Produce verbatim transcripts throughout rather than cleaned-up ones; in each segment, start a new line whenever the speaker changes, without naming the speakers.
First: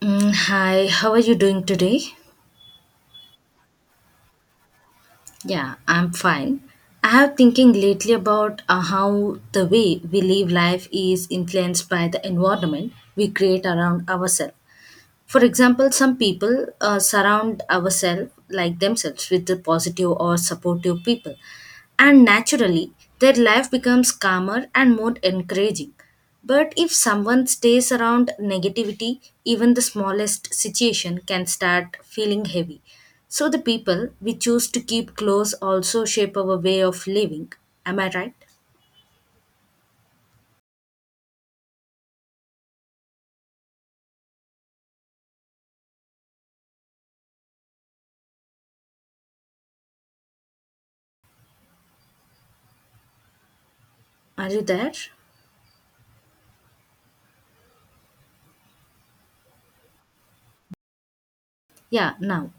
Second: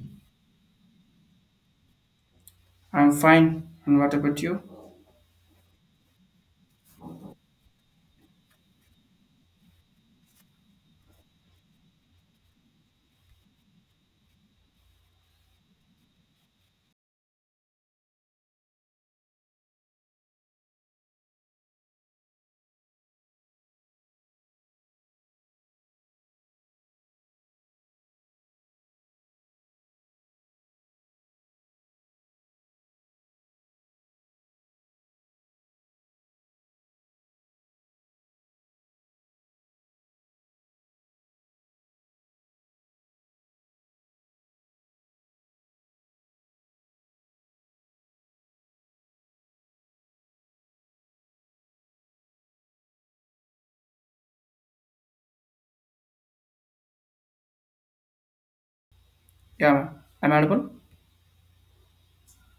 Mm, hi, how are you doing today?
I'm fine. And what about you?
Yeah, I'm fine. I have thinking lately about uh, how the way we live life is influenced by the environment we create around ourselves. For example, some people uh, surround ourselves like themselves with the positive or supportive people, and naturally their life becomes calmer and more encouraging. But if someone stays around negativity, even the smallest situation can start feeling heavy. So the people we choose to keep close also shape our way of living. Am I right? Are you there?
Yeah, ma'am. I'm audible.
Yeah, now.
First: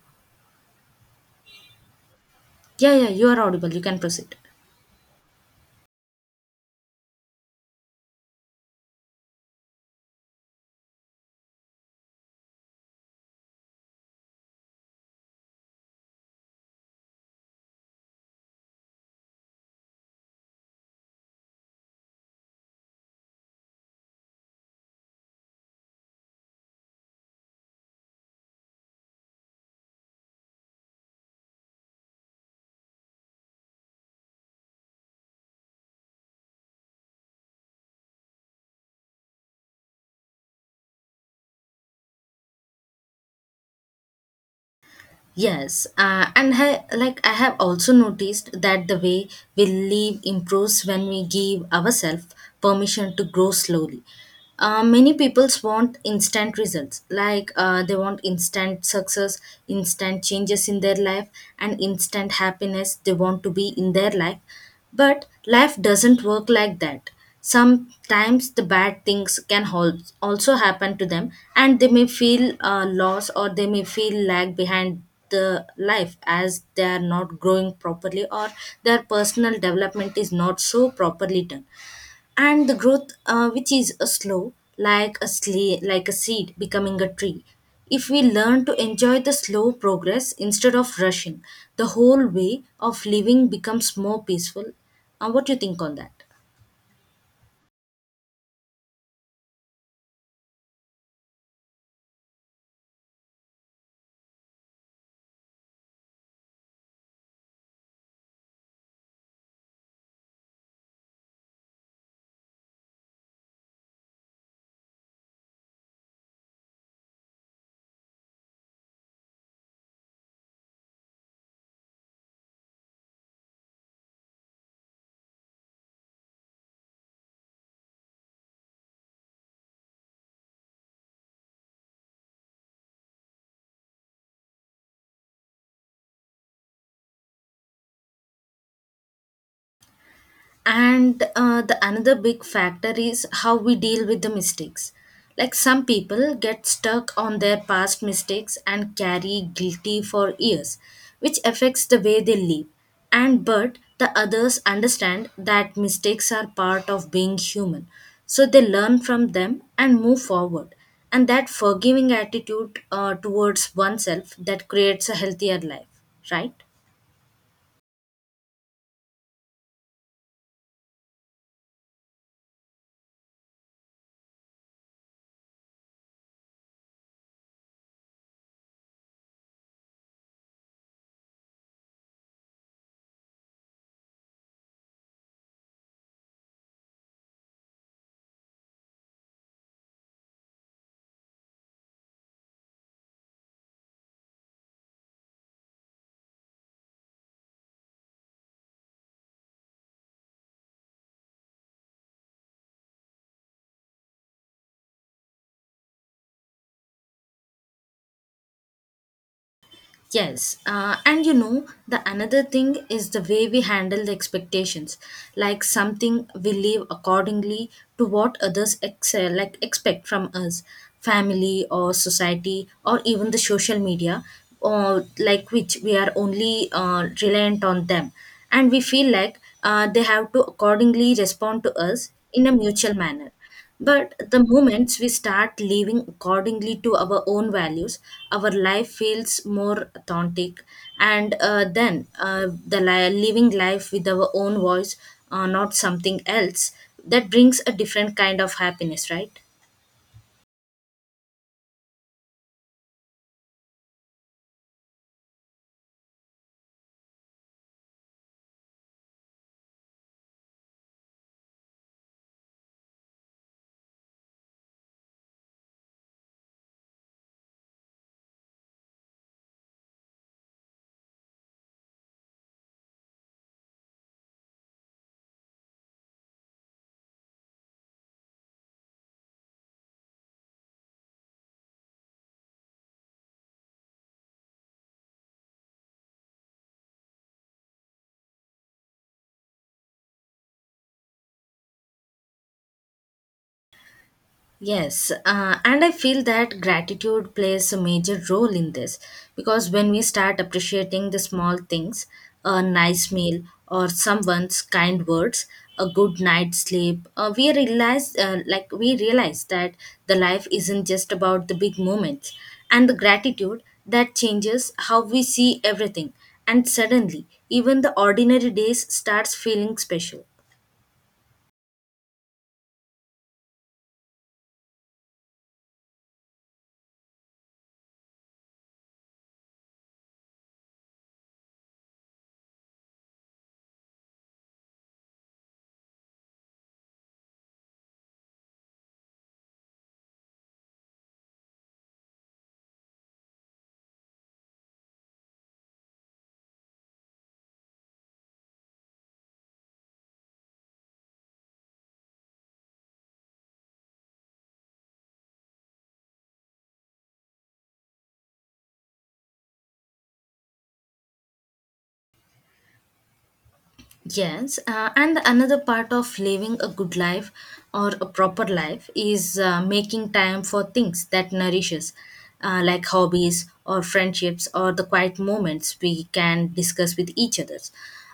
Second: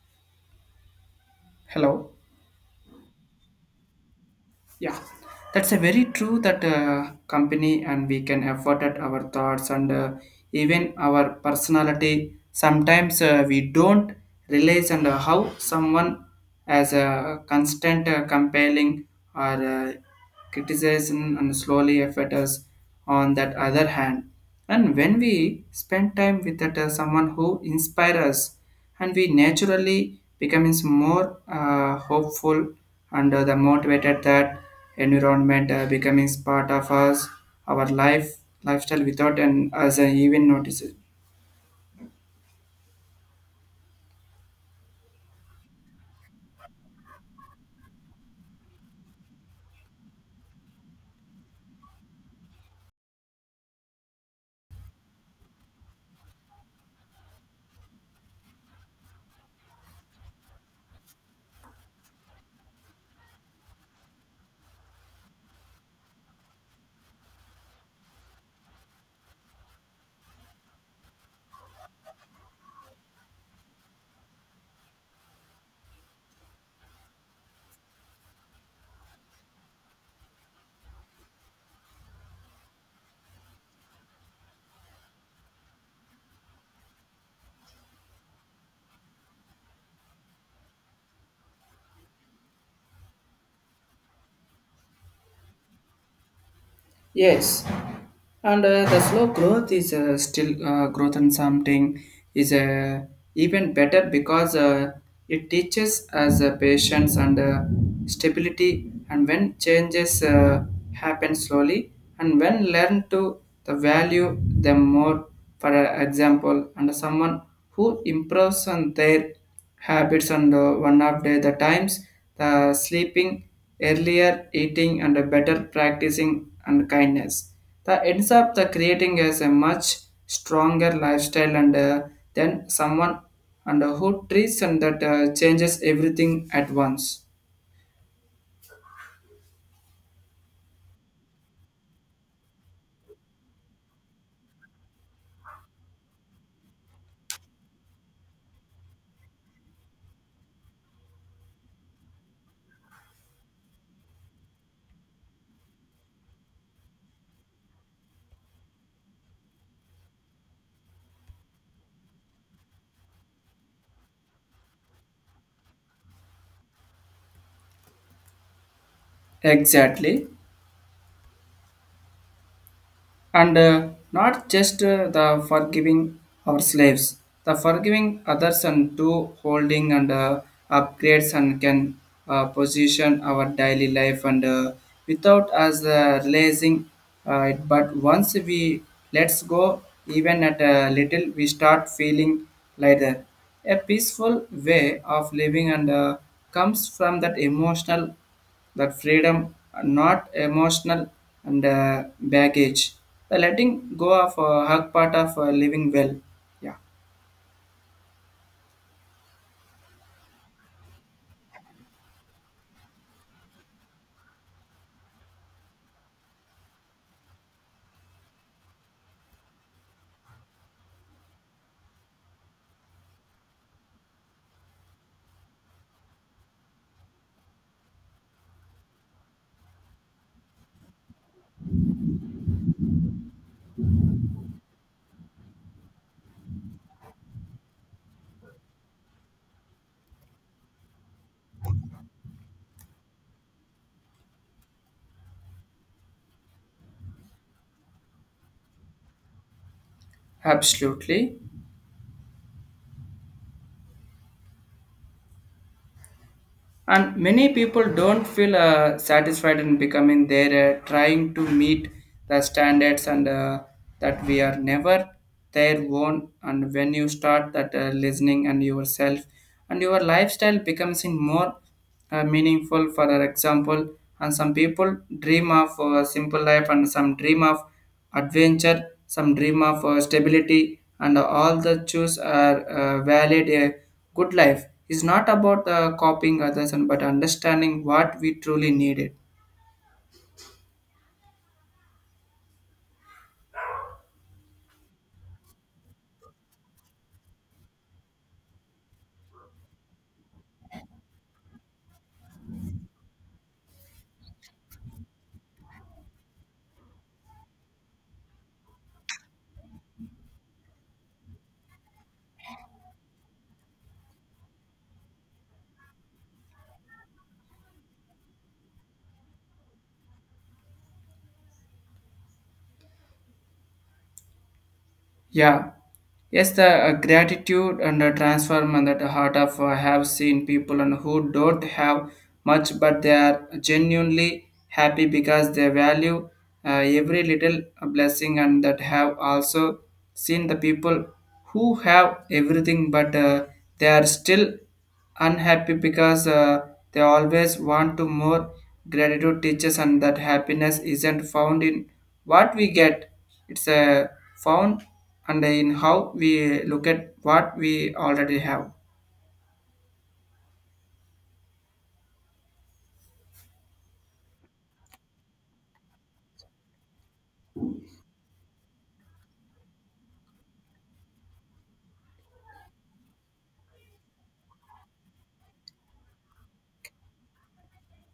Hello.
Yeah, yeah, you are audible. You can proceed.
Yeah, that's a very true that uh, company and we can afford at our thoughts and uh, even our personality. Sometimes uh, we don't realize and uh, how someone as a constant uh, compelling or uh, criticism and slowly affect us on that other hand. And when we spend time with that, uh, someone who inspires us and we naturally becomes more uh, hopeful and uh, the motivated that environment uh, becomes part of us our life lifestyle without and us uh, even notice it.
Yes, uh, and I, like I have also noticed that the way we live improves when we give ourselves permission to grow slowly. Uh, many people want instant results, like uh, they want instant success, instant changes in their life, and instant happiness they want to be in their life. But life doesn't work like that. Sometimes the bad things can hal- also happen to them, and they may feel uh, loss or they may feel lag behind the life as they are not growing properly or their personal development is not so properly done, and the growth uh, which is a slow like a sle- like a seed becoming a tree. If we learn to enjoy the slow progress instead of rushing, the whole way of living becomes more peaceful. Uh, what do you think on that?
Yes, and uh, the slow growth is uh, still uh, growth in something is uh, even better because uh, it teaches us uh, patience and uh, stability, and when changes uh, happen slowly and when learn to the value them more. For uh, example, and someone who improves on their habits and uh, one of the, the times the sleeping earlier, eating and a better practicing and kindness that ends up the creating as a much stronger lifestyle, and uh, then someone and uh, who treats and that uh, changes everything at once.
And uh, the another big factor is how we deal with the mistakes. Like some people get stuck on their past mistakes and carry guilty for years, which affects the way they live, and but the others understand that mistakes are part of being human, so they learn from them and move forward, and that forgiving attitude uh, towards oneself that creates a healthier life, right?
Exactly. And uh, not just uh, the forgiving our slaves, the forgiving others and to holding and uh, upgrades and can uh, position our daily life and uh, without us uh, realizing uh, it. But once we let's go even at a little, we start feeling lighter, a peaceful way of living, and uh, comes from that emotional, that freedom, not emotional and uh, baggage. The letting go of a hug part of uh, living well. Yeah,
Yes, uh, and you know, the another thing is the way we handle the expectations. Like something we live accordingly to what others excel, like expect from us, family or society, or even the social media, or like which we are only uh, reliant on them, and we feel like uh, they have to accordingly respond to us in a mutual manner. But the moments we start living accordingly to our own values, our life feels more authentic, and uh, then uh, the li- living life with our own voice, uh, not something else, that brings a different kind of happiness, right?
absolutely. And many people don't feel uh, satisfied in becoming there, uh, trying to meet the standards, and uh, that we are never their own. And when you start that uh, listening and yourself, and your lifestyle becomes in more uh, meaningful. For our example, and some people dream of uh, simple life, and some dream of adventure, some dream of uh, stability, and all the choose are uh, valid. A good life is not about uh, copying others and but understanding what we truly needed.
Yes, uh, and I feel that gratitude plays a major role in this because when we start appreciating the small things, a nice meal or someone's kind words, a good night's sleep, uh, we realize uh, like we realize that the life isn't just about the big moments, and the gratitude that changes how we see everything, and suddenly even the ordinary days starts feeling special.
Yeah. Yes, the uh, gratitude and the transform and the heart of uh, have seen people and who don't have much, but they are genuinely happy because they value uh, every little blessing, and that have also seen the people who have everything, but uh, they are still unhappy because uh, they always want to more. Gratitude teaches and that happiness isn't found in what we get. It's uh, found and in how we look at what we already have.
Yes, uh, and another part of living a good life or a proper life is uh, making time for things that nourishes, uh, like hobbies or friendships or the quiet moments we can discuss with each others.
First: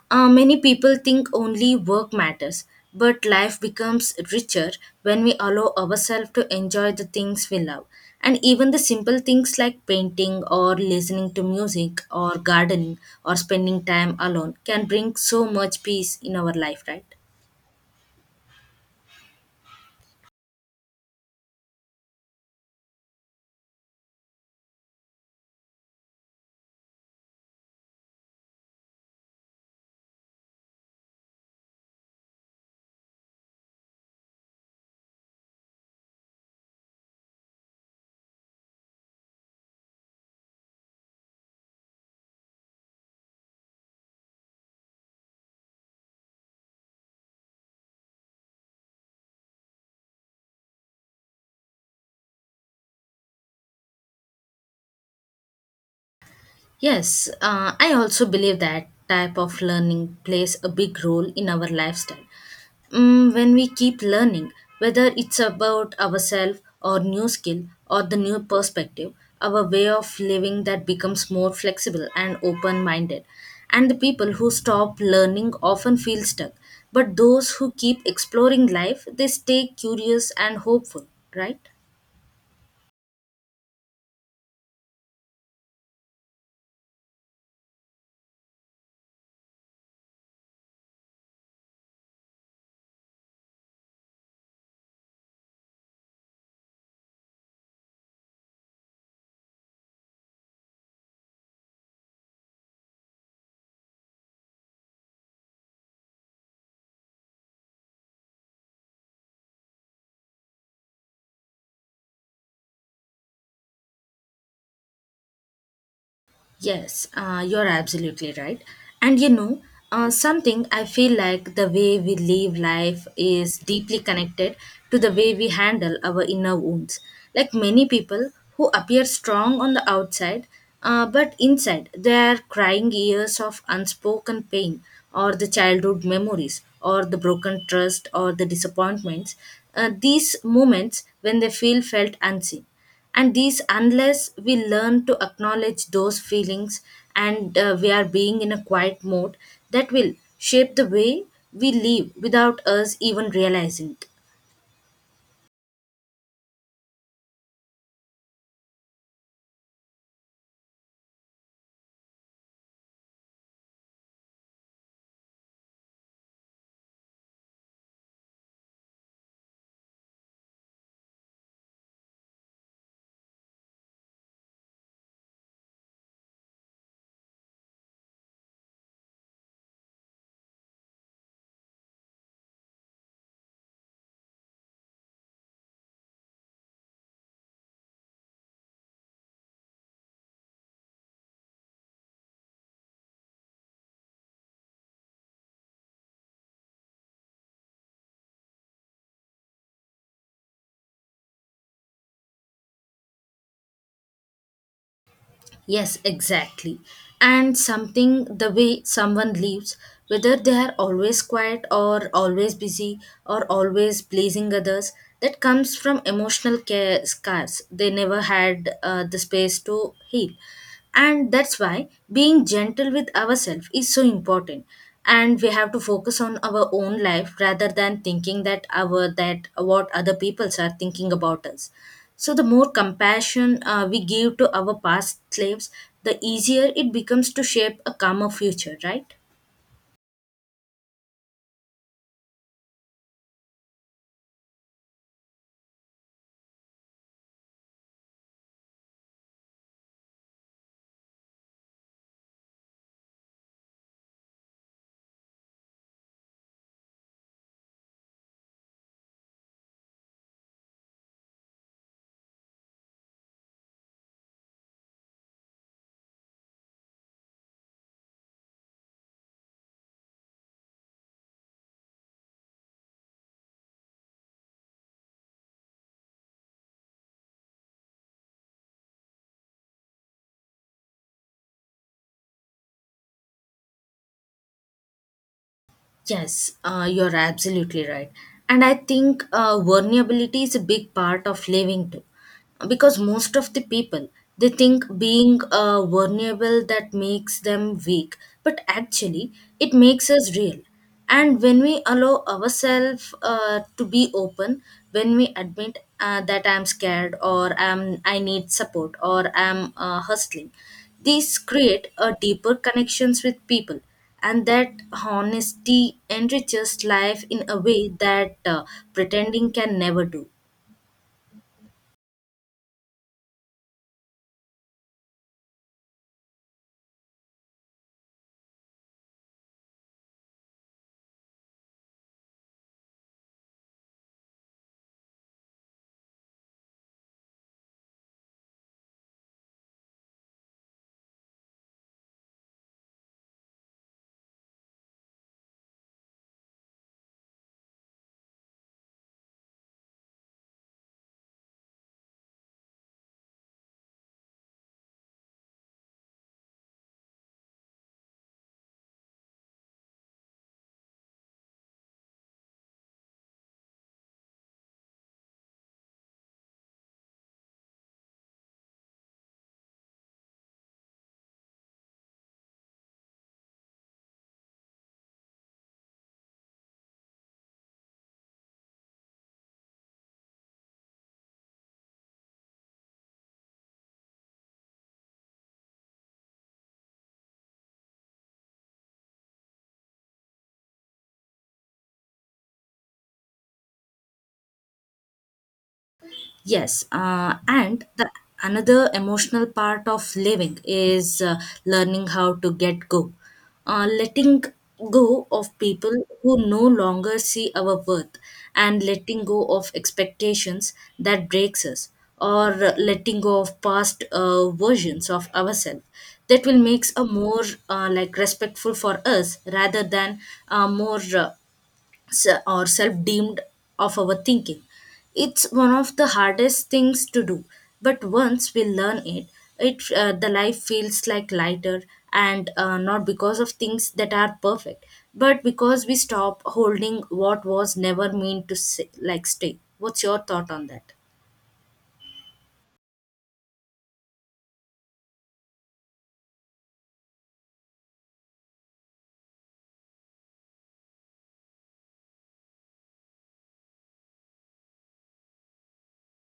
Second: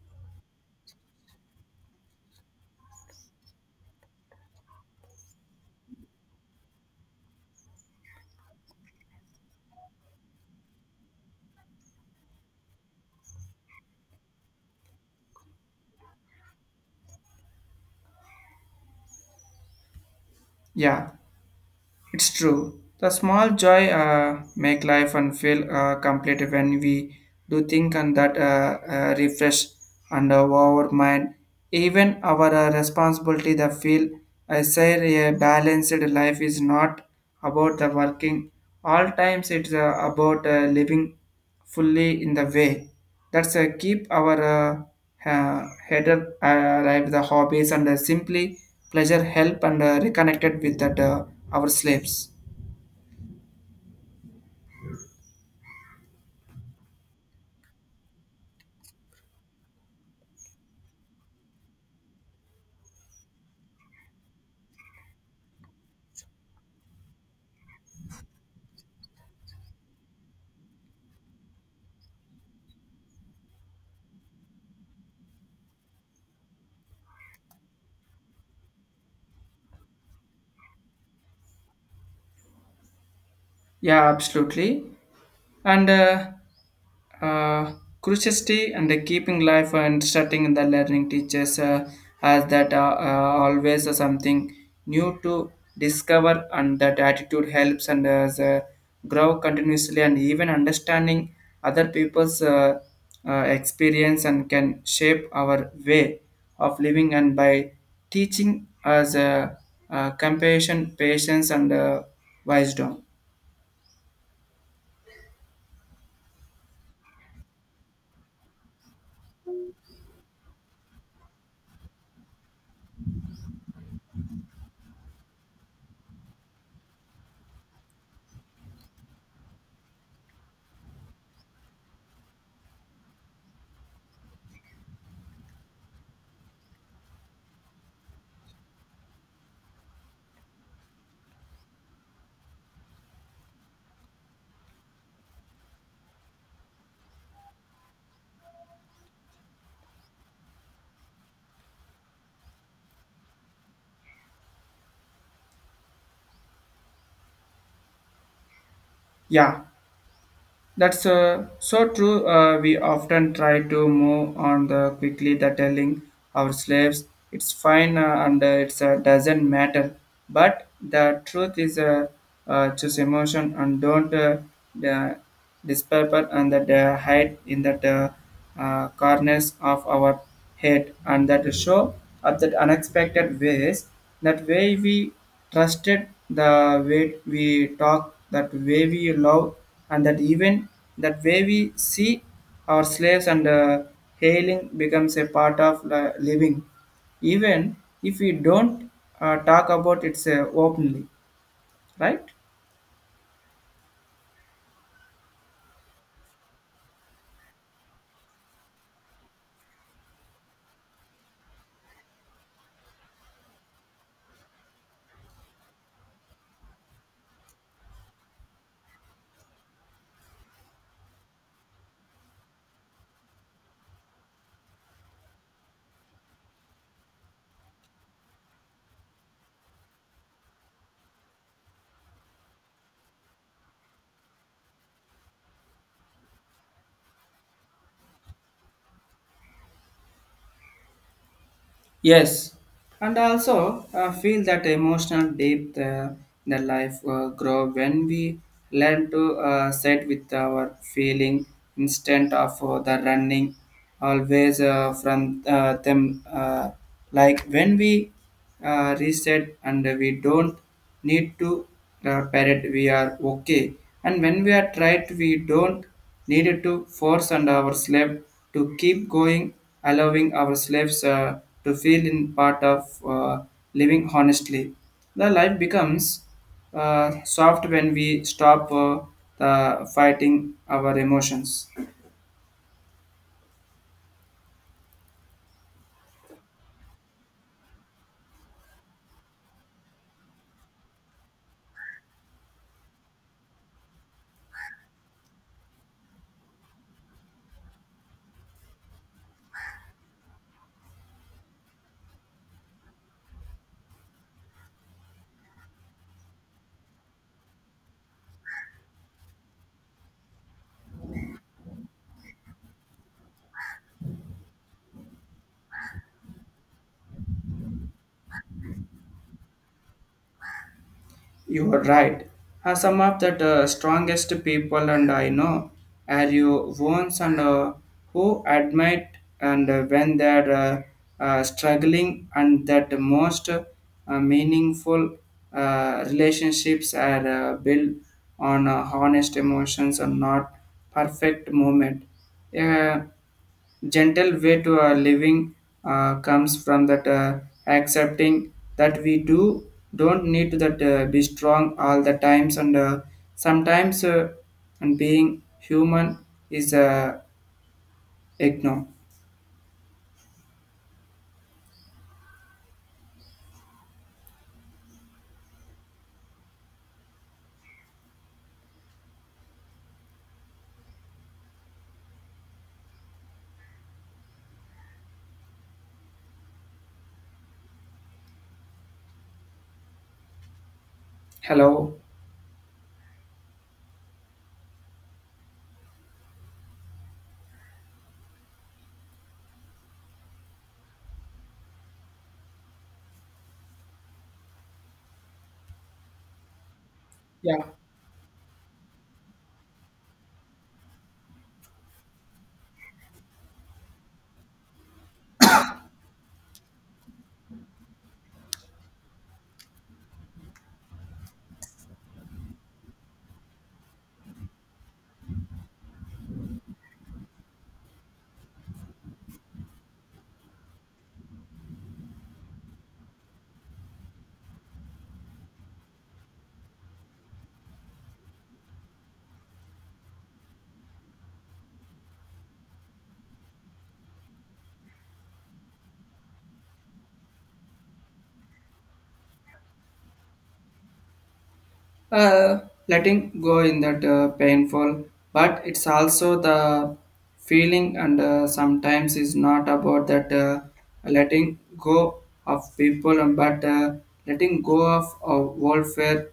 Uh, many people think only work matters, but life becomes richer when we allow ourselves to enjoy the things we love. And even the simple things like painting or listening to music or gardening or spending time alone can bring so much peace in our life, right?
Yeah, it's true. The small joy uh, make life and feel uh, complete when we do think and that uh, uh, refresh and uh, our mind. Even our uh, responsibility the feel. I say a balanced life is not about the working. All times it's uh, about uh, living fully in the way. That's a keep our uh, uh, header uh, alive, the hobbies and uh, simply pleasure help and uh, reconnected with that uh, our slaves.
Yes, uh, I also believe that type of learning plays a big role in our lifestyle. Mm, when we keep learning, whether it's about ourselves or new skill or the new perspective, our way of living that becomes more flexible and open-minded. And the people who stop learning often feel stuck, but those who keep exploring life, they stay curious and hopeful, right?
Yeah, absolutely. And uh, uh, curiosity and the keeping life and starting in the learning teaches uh, us that uh, uh, always uh, something new to discover, and that attitude helps and as uh, grow continuously, and even understanding other people's uh, uh, experience and can shape our way of living and by teaching us uh, uh, compassion, patience and uh, wisdom.
Yes, uh, you're absolutely right. And you know, uh, something I feel like the way we live life is deeply connected to the way we handle our inner wounds. Like many people who appear strong on the outside, uh, but inside they are crying years of unspoken pain or the childhood memories or the broken trust or the disappointments. Uh, these moments when they feel felt unseen, and these unless we learn to acknowledge those feelings and uh, we are being in a quiet mode, that will shape the way we live without us even realizing it.
Yeah, that's uh, so true. Uh, we often try to move on the quickly the telling our slaves it's fine uh, and uh, it uh, doesn't matter. But the truth is uh, uh, choose emotion and don't uh, the dispaper, and that uh, hide in that uh, uh, corners of our head and that show up that unexpected ways, that way we trusted, the way we talk, that way we love, and that even that way we see our slaves, and uh, hailing becomes a part of li- living, even if we don't uh, talk about it uh, openly, right?
Yes, exactly. And something the way someone lives, whether they are always quiet or always busy or always pleasing others, that comes from emotional care scars. They never had uh, the space to heal. And that's why being gentle with ourselves is so important. And we have to focus on our own life rather than thinking that our that what other people are thinking about us. So the more compassion uh, we give to our past slaves, the easier it becomes to shape a calmer future, right?
Yes, and I also uh, feel that emotional depth uh, in the life uh, grow when we learn to uh, sit with our feeling, instead of uh, the running always uh, from uh, them. Uh, like when we uh, reset, and we don't need to uh, parrot, we are okay. And when we are tried, we don't needed to force and our slave to keep going, allowing our slaves uh, to feel in part of uh, living honestly. The life becomes uh, soft when we stop uh, the fighting our emotions.
Yes, uh, you're absolutely right. And I think uh, vulnerability is a big part of living too. Because most of the people, they think being uh, vulnerable that makes them weak. But actually, it makes us real. And when we allow ourselves uh, to be open, when we admit uh, that I'm scared or um, I need support or I'm uh, hustling, these create a deeper connections with people, and that honesty enriches life in a way that uh, pretending can never do.
You are right. Uh, some of the uh, strongest people and I know are you ones and uh, who admit and uh, when they are uh, uh, struggling, and that most uh, meaningful uh, relationships are uh, built on uh, honest emotions and not perfect moment. Yeah, gentle way to our living uh, comes from that uh, accepting that we do don't need to that uh, be strong all the times, and uh, sometimes uh, and being human is uh, ignore. Hello?
Yes, uh,
Yeah,
and the another emotional part of living is uh, learning how to get go, uh, letting go of people who no longer see our worth, and letting go of expectations that breaks us, or letting go of past uh, versions of ourselves. That will makes a more uh, like respectful for us rather than uh, more uh, se- or self deemed of our thinking. It's one of the hardest things to do, but once we learn it, it uh, the life feels like lighter, and uh, not because of things that are perfect, but because we stop holding what was never meant to say, like stay. What's your thought on that?
uh, letting go in that uh, painful, but it's also the feeling, and uh, sometimes is not about that uh, letting go of people and but uh, letting go of our welfare,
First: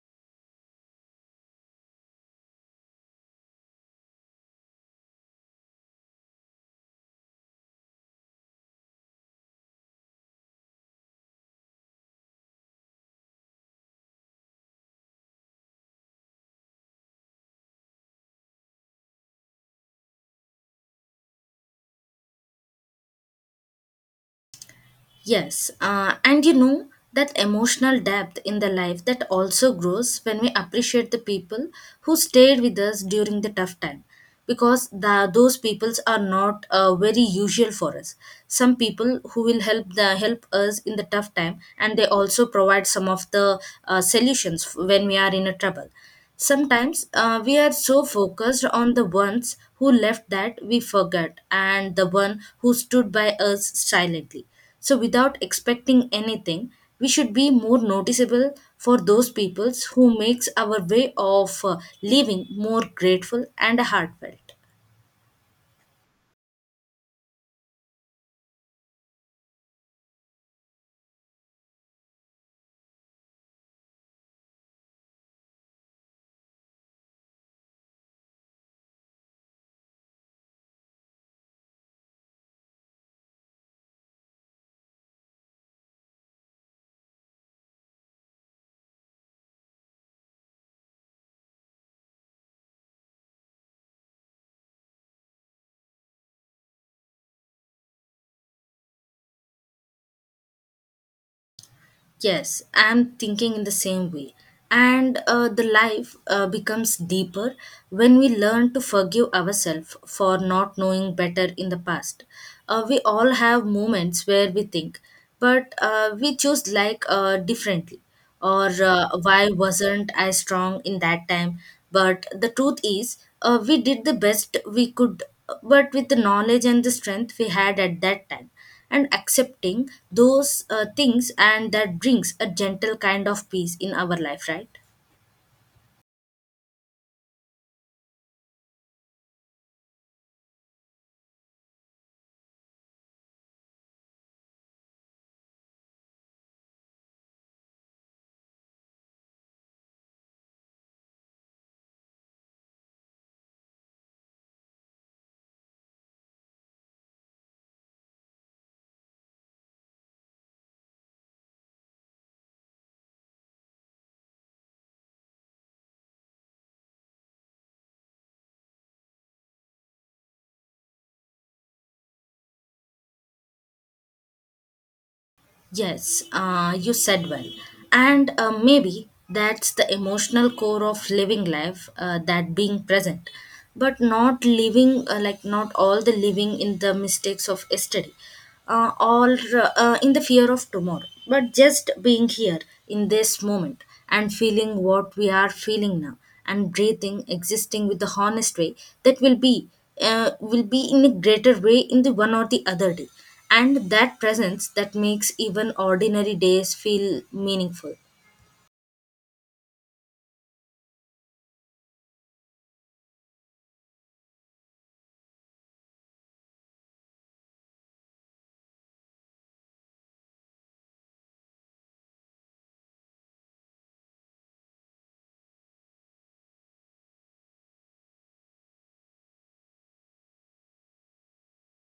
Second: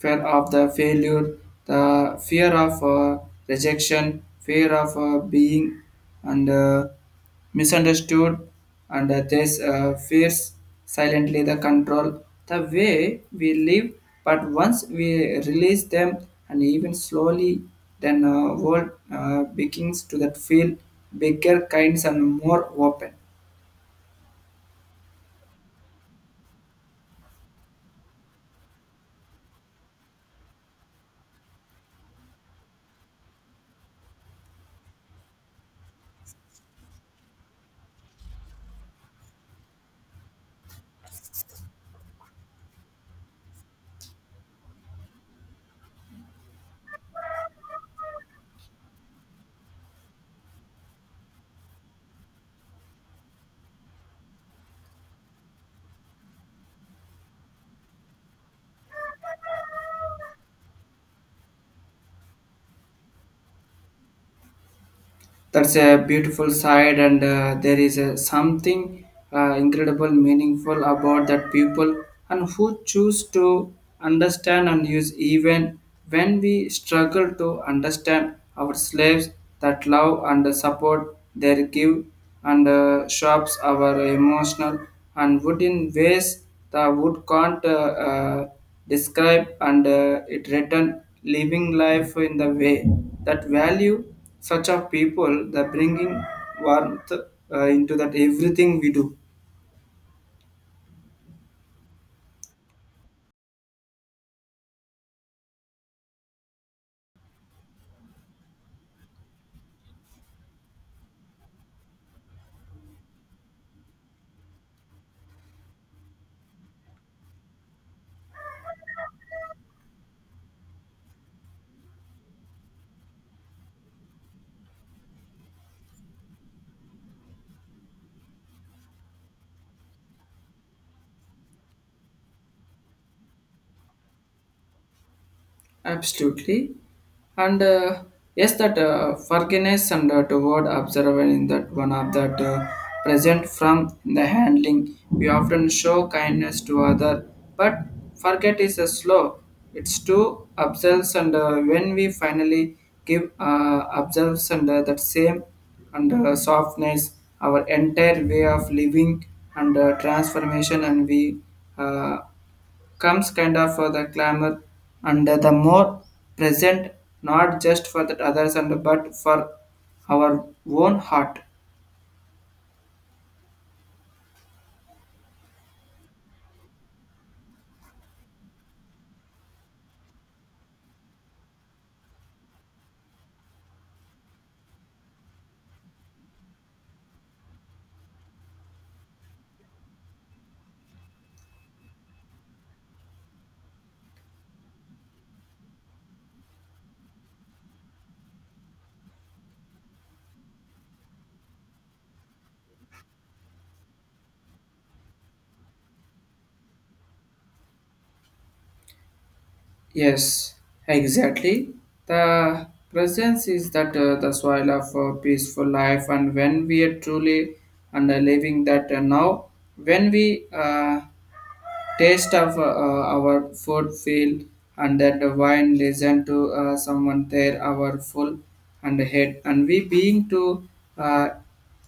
fear of the failure, the fear of uh, rejection, fear of uh, being and uh, misunderstood, and uh, this uh, fears silently the control the way we live. But once we release them and even slowly, then uh, world uh, begins to that feel bigger kinds and more open.
Yes, uh, and you know that emotional depth in the life that also grows when we appreciate the people who stayed with us during the tough time, because the, those peoples are not uh, very usual for us. Some people who will help the help us in the tough time, and they also provide some of the uh, solutions when we are in a trouble. Sometimes uh, we are so focused on the ones who left that we forget and the one who stood by us silently. So, without expecting anything, we should be more noticeable for those peoples who makes our way of uh, living more grateful and heartfelt.
That's a beautiful side, and uh, there is a something uh, incredible meaningful about that people and who choose to understand and use even when we struggle to understand our slaves. That love and support they give and uh, shapes our emotional and wood in ways the wood can't uh, uh, describe, and uh, it return living life in the way that value such of people, the bringing warmth uh, into that everything we do.
Yes, I'm thinking in the same way. And uh, the life uh, becomes deeper when we learn to forgive ourselves for not knowing better in the past. Uh, we all have moments where we think, but uh, we choose like uh, differently. Or uh, why wasn't I strong in that time? But the truth is, uh, we did the best we could, but with the knowledge and the strength we had at that time, and accepting those uh, things, and that brings a gentle kind of peace in our life, right?
Absolutely. And uh, yes, that uh, forgiveness and uh, toward observing in that one of that uh, present from in the handling. We often show kindness to other, but forget is a slow. It's to observes, and uh, when we finally give uh, observes and uh, that same and uh, softness, our entire way of living and uh, transformation and we uh, comes kind of for the clamor, and the more present, not just for the others and but for our own heart.
Yes, uh, you said well. And uh, maybe that's the emotional core of living life, uh, that being present, but not living uh, like not all the living in the mistakes of yesterday, uh, or uh, uh, in the fear of tomorrow, but just being here in this moment and feeling what we are feeling now and breathing, existing with the honest way that will be uh, will be in a greater way in the one or the other day, and that presence that makes even ordinary days feel meaningful.
Yes, exactly. The presence is that uh, the soil of a peaceful life, and when we are truly and uh, living that uh, now, when we uh, taste of uh, uh, our food field, and that the wine listen to uh, someone there our full and head, and we being to uh,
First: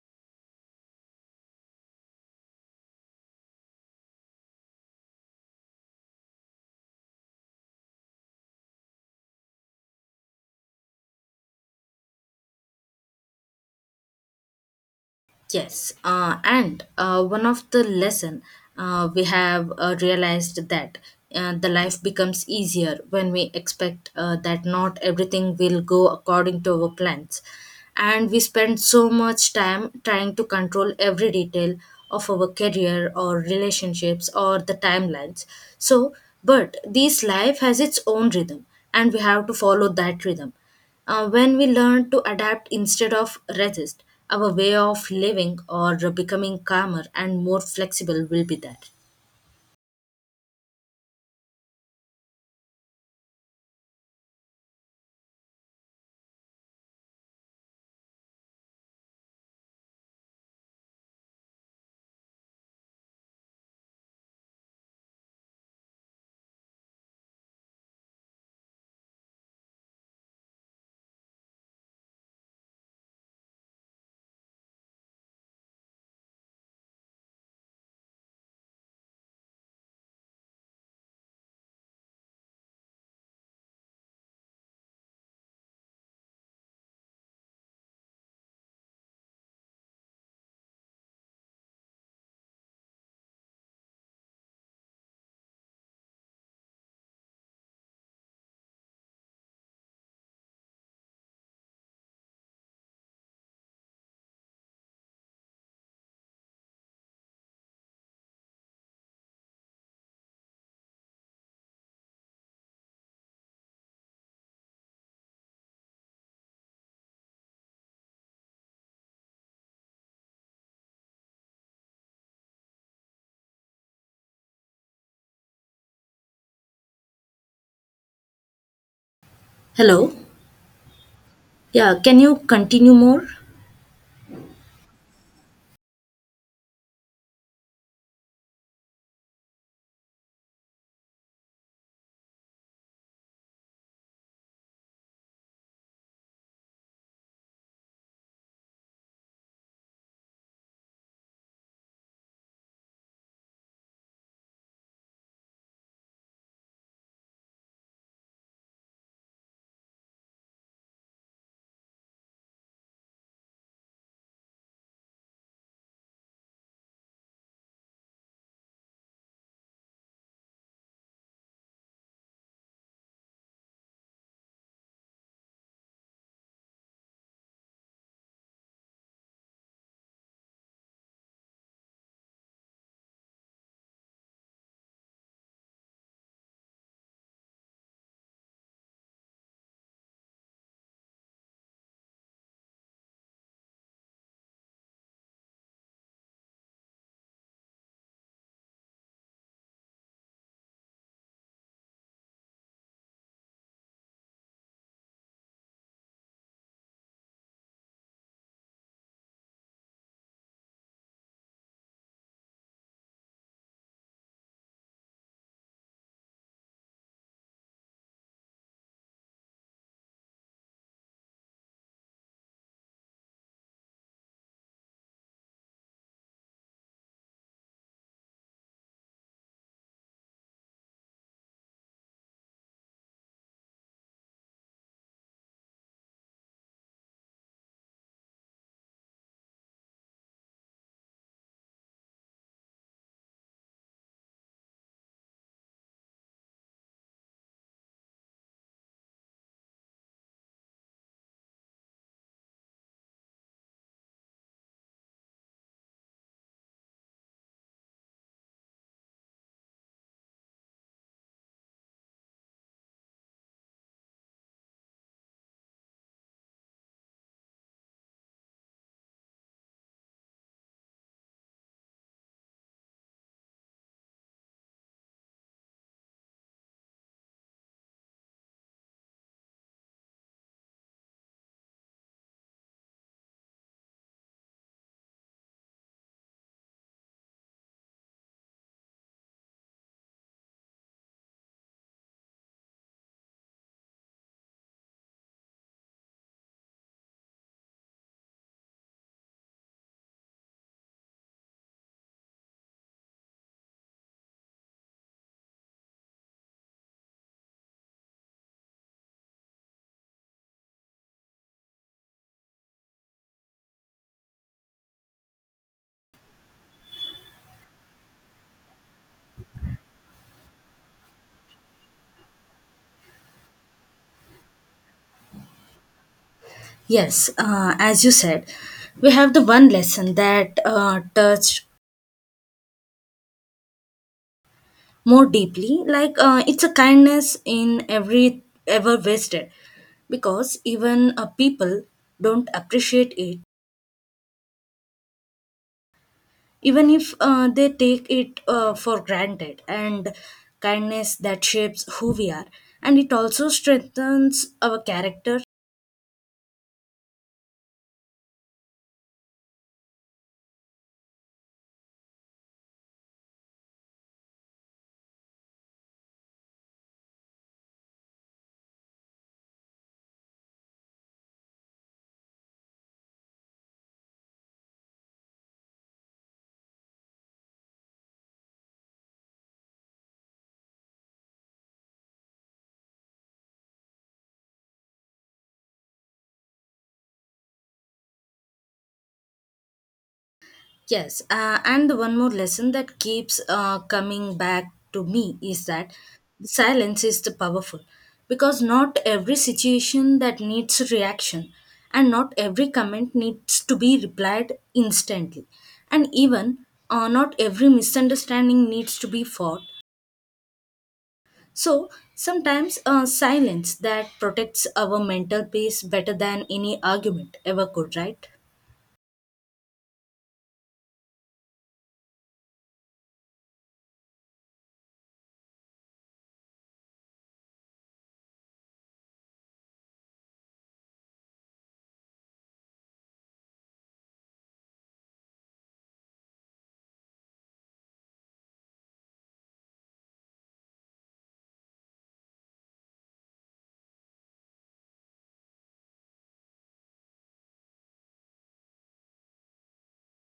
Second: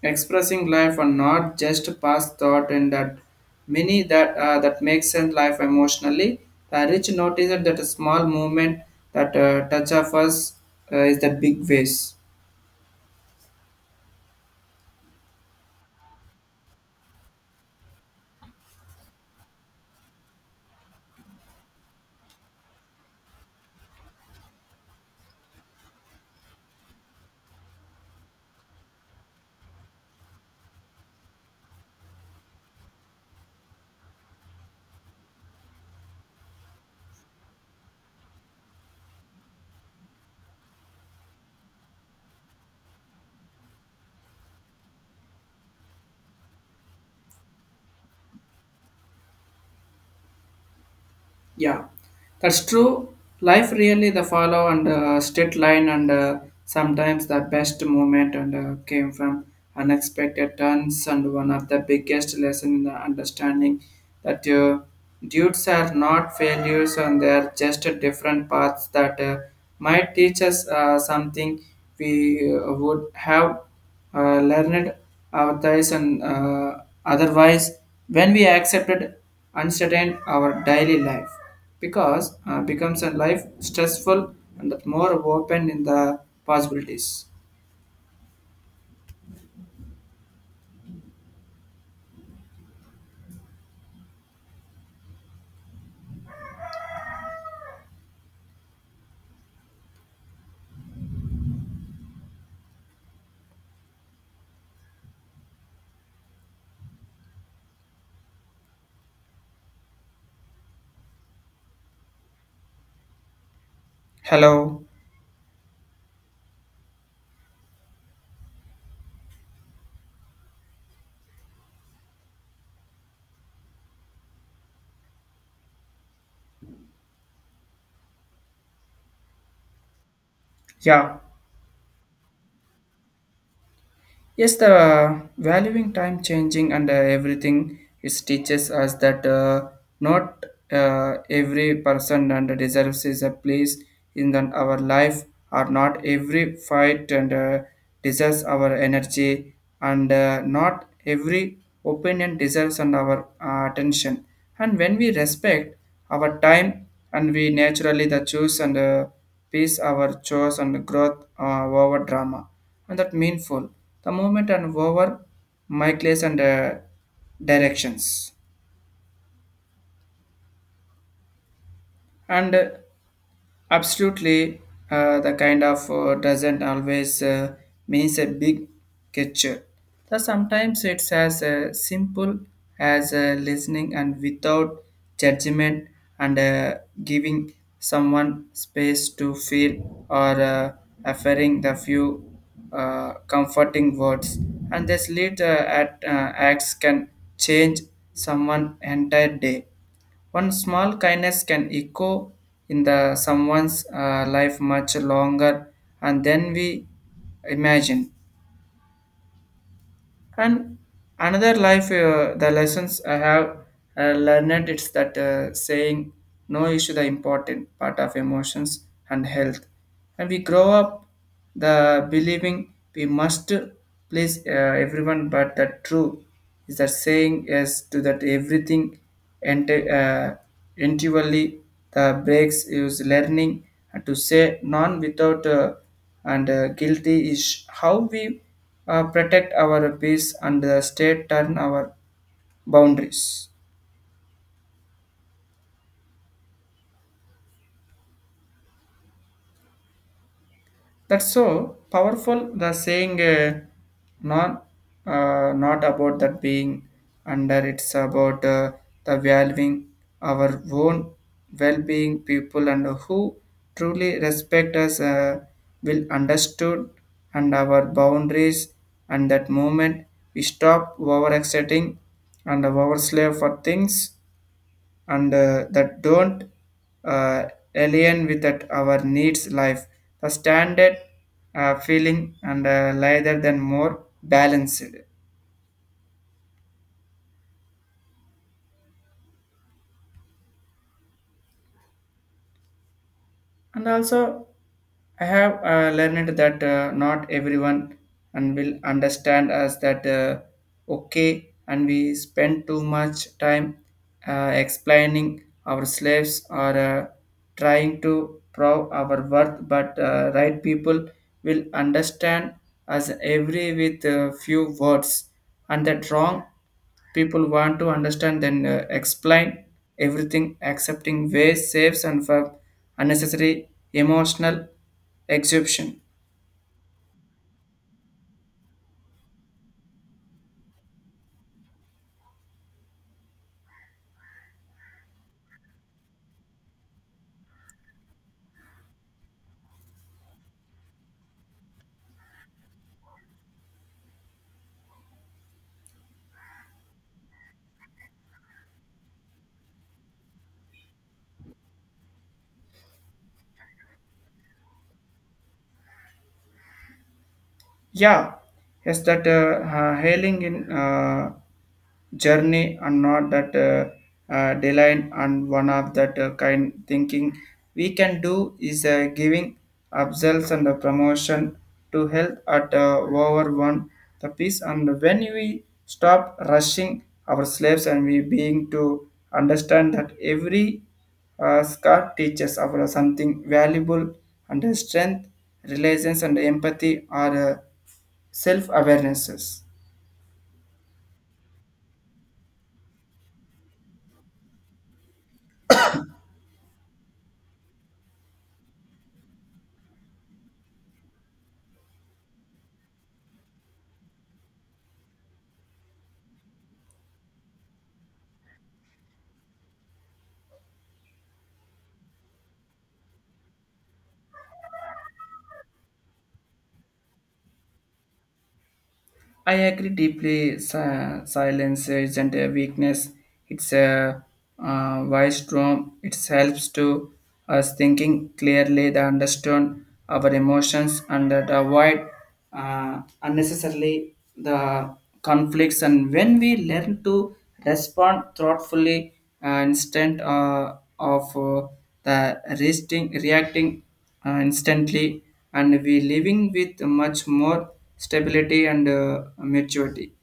expressing life and not just past thought, and that many that uh, that makes sense life emotionally, the rich notice that a small movement that uh, touch of us uh, is the big ways.
Yes, uh, and uh, one of the lesson uh, we have uh, realized that uh, the life becomes easier when we expect uh, that not everything will go according to our plans, and we spend so much time trying to control every detail of our career or relationships or the timelines. So, but this life has its own rhythm, and we have to follow that rhythm uh, when we learn to adapt instead of resist, our way of living or becoming calmer and more flexible will be there.
Yeah, that's true. Life really the follow and uh, straight line, and uh, sometimes the best moment and uh, came from unexpected turns. And one of the biggest lesson in the understanding that uh, dudes are not failures, and they are just a different paths that uh, might teach us uh, something we uh, would have uh, learned our and uh, otherwise, when we accepted uncertain our daily life, because uh, becomes a life stressful and more open in the possibilities. Hello?
Hello.
Yeah,
Yeah, can you continue more?
yes, the valuing time changing and uh, everything, it teaches us that uh, not uh, every person and deserves is a place in the, our life, or not every fight and uh, deserves our energy, and uh, not every opinion deserves and our uh, attention. And when we respect our time, and we naturally the choose and uh, peace our chores and growth uh, over drama, and that meaningful. The movement and over my place and uh, directions. And uh, absolutely, uh, the kind of uh, doesn't always uh, means a big gesture. So sometimes it's as uh, simple as uh, listening and without judgment, and uh, giving someone space to feel, or uh, offering the few uh, comforting words. And this lead uh, at, uh, acts can change someone entire day. One small kindness can echo in the someone's uh, life much longer and then we imagine. And another life, uh, the lessons I have uh, learned it's that uh, saying no issue the important part of emotions and health. And we grow up the believing we must please uh, everyone, but the true is that saying yes to that everything and uh, intuitively the breaks is learning to say non without uh, and uh, guilty is how we uh, protect our peace and the state turn our boundaries. That's so powerful. The saying, uh, not uh, not about that being under. It's about uh, the valuing our own well-being. People and who truly respect us uh, will understood and our boundaries. And that moment we stop over accepting and over slave for things and uh, that don't uh, alien with that our needs life, the standard uh, feeling and uh, rather than more balanced. And also, I have uh, learned that uh, not everyone and will understand us that uh, okay, and we spend too much time uh, explaining our slaves or uh, trying to prove our worth. But uh, right people will understand us every with uh, few words, and that wrong people want to understand then uh, explain everything, accepting ways, saves, and for unnecessary emotional exhaustion.
Yes, uh, as you said, we have the one lesson that uh, touched more deeply. Like uh, it's a kindness in every ever wasted, because even uh, people don't appreciate it, even if uh, they take it uh, for granted, and kindness that shapes who we are, and it also strengthens our character.
Yeah, yes, that uh, uh, hailing in uh, journey and not that uh, uh, deadline, and one of that uh, kind thinking we can do is uh, giving ourselves and the promotion to health at uh, over one the peace, and when we stop rushing our slaves and we being to understand that every uh, Scott teaches about something valuable and strength, reliance and empathy are uh, self-awarenesses.
Yes, uh, and the one more lesson that keeps uh, coming back to me is that silence is the powerful, because not every situation that needs reaction, and not every comment needs to be replied instantly, and even uh, not every misunderstanding needs to be fought. So sometimes uh, silence that protects our mental peace better than any argument ever could, right?
I agree deeply. Si- silence isn't a weakness; it's a uh, wise storm. It helps to us thinking clearly, to understand our emotions, and that avoid uh, unnecessarily the conflicts. And when we learn to respond thoughtfully, uh, instead uh, of uh, the resting, reacting uh, instantly, and we living with much more stability and uh, maturity.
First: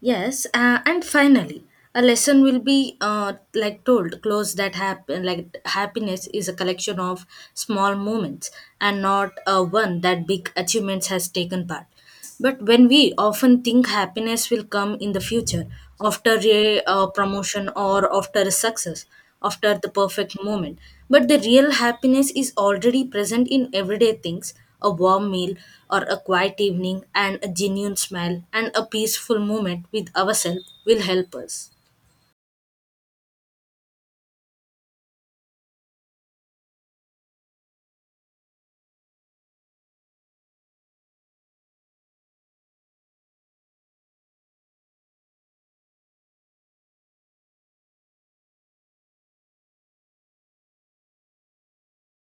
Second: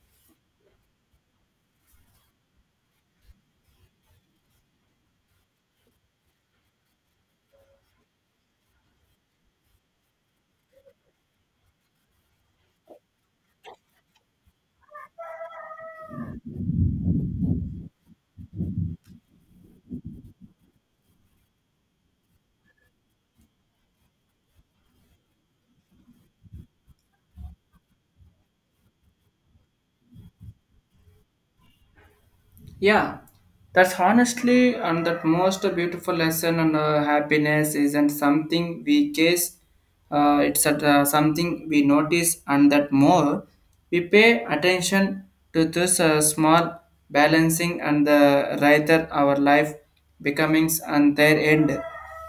Yes, uh, and finally, a lesson will be uh, like told close that happen like happiness is a collection of small moments, and not uh, one that big achievements has taken part. But when we often think happiness will come in the future after a uh, promotion or after a success, after the perfect moment, but the real happiness is already present in everyday things: a warm meal or a quiet evening and a genuine smile and a peaceful moment with ourselves will help us.
Yeah, that's honestly and that most beautiful lesson on uh, happiness isn't something we chase. Uh, it's at, uh, something we notice, and that more we pay attention to this uh, small balancing and the rather our life becomings and their end.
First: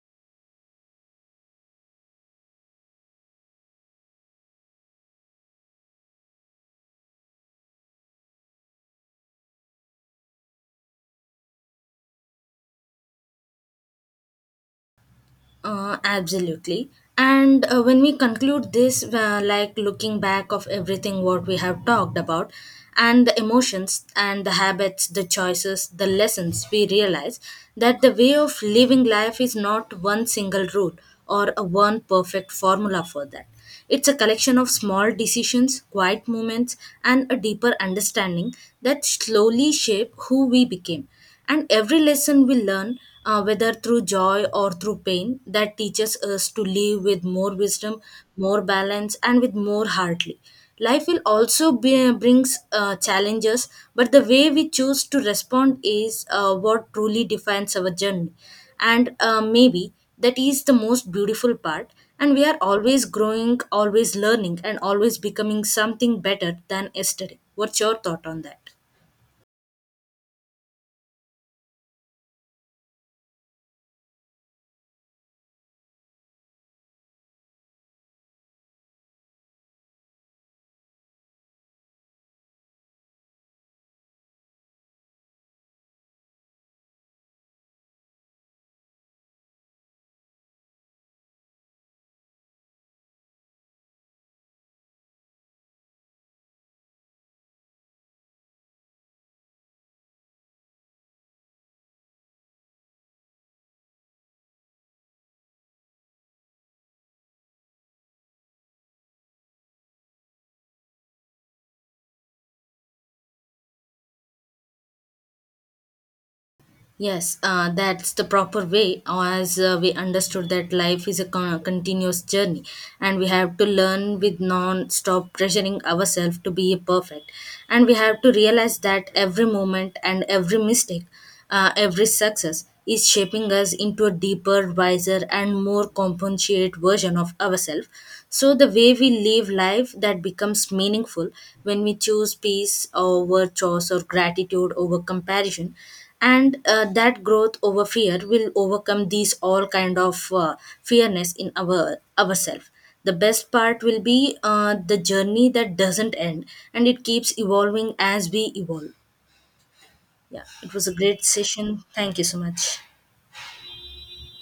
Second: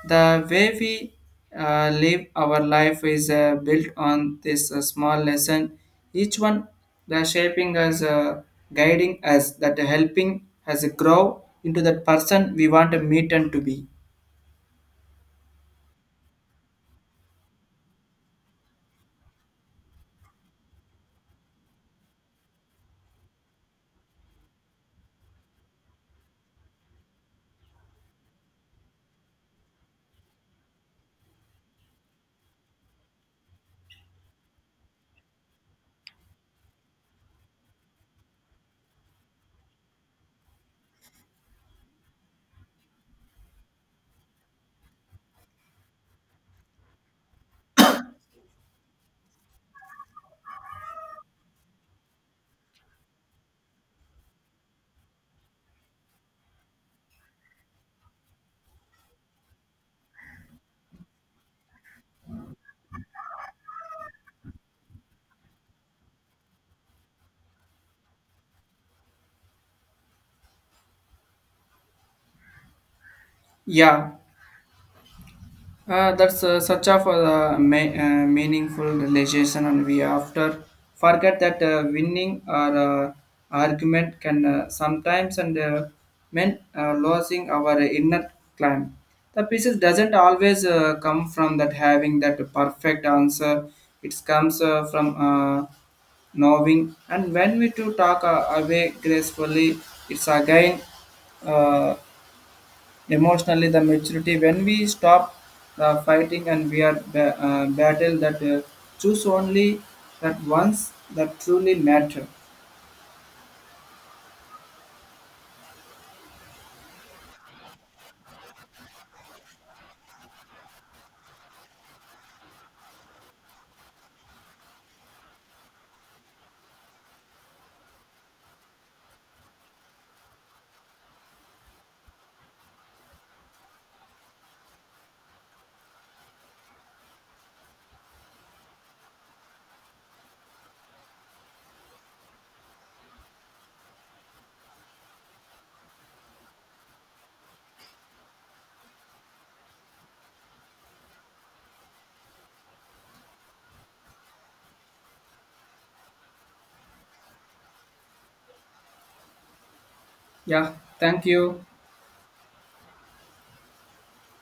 The way we uh, live our life is uh, built on this uh, small lesson. Each one the shaping as uh, guiding us that helping us grow into that person we want to meet and to be.
Uh, absolutely. And uh, when we conclude this, uh, like looking back of everything what we have talked about, and the emotions and the habits, the choices, the lessons, we realize that the way of living life is not one single rule or a one perfect formula for that. It's a collection of small decisions, quiet moments, and a deeper understanding that slowly shape who we became. And every lesson we learn, uh, whether through joy or through pain, that teaches us to live with more wisdom, more balance, and with more heartly. Life will also be, uh, brings uh, challenges, but the way we choose to respond is uh, what truly defines our journey, and uh, maybe that is the most beautiful part, and we are always growing, always learning, and always becoming something better than yesterday. What's your thought on that?
Yeah, uh, that's uh, such of a uh, ma- uh, meaningful realization, and we after forget that uh, winning our uh, argument can uh, sometimes and uh, mean uh, losing our inner climb. The pieces doesn't always uh, come from that having that perfect answer. It comes uh, from uh, knowing, and when we to talk uh, away gracefully, it's again uh, emotionally the maturity. When we stop the fighting and we are ba- uh, battle that uh, choose only that once that truly matter.
Yes, uh, that's the proper way, as uh, we understood that life is a con- continuous journey, and we have to learn with non-stop pressuring ourselves to be perfect, and we have to realize that every moment and every mistake, uh, every success is shaping us into a deeper, wiser, and more compassionate version of ourselves. So the way we live life that becomes meaningful when we choose peace over chores or gratitude over comparison, and uh, that growth over fear will overcome these all kind of uh, fearness in our ourself. The best part will be uh, the journey that doesn't end, and it keeps evolving as we evolve. Yeah,
Yeah,
it was a great
thank you.
session. Thank you so much.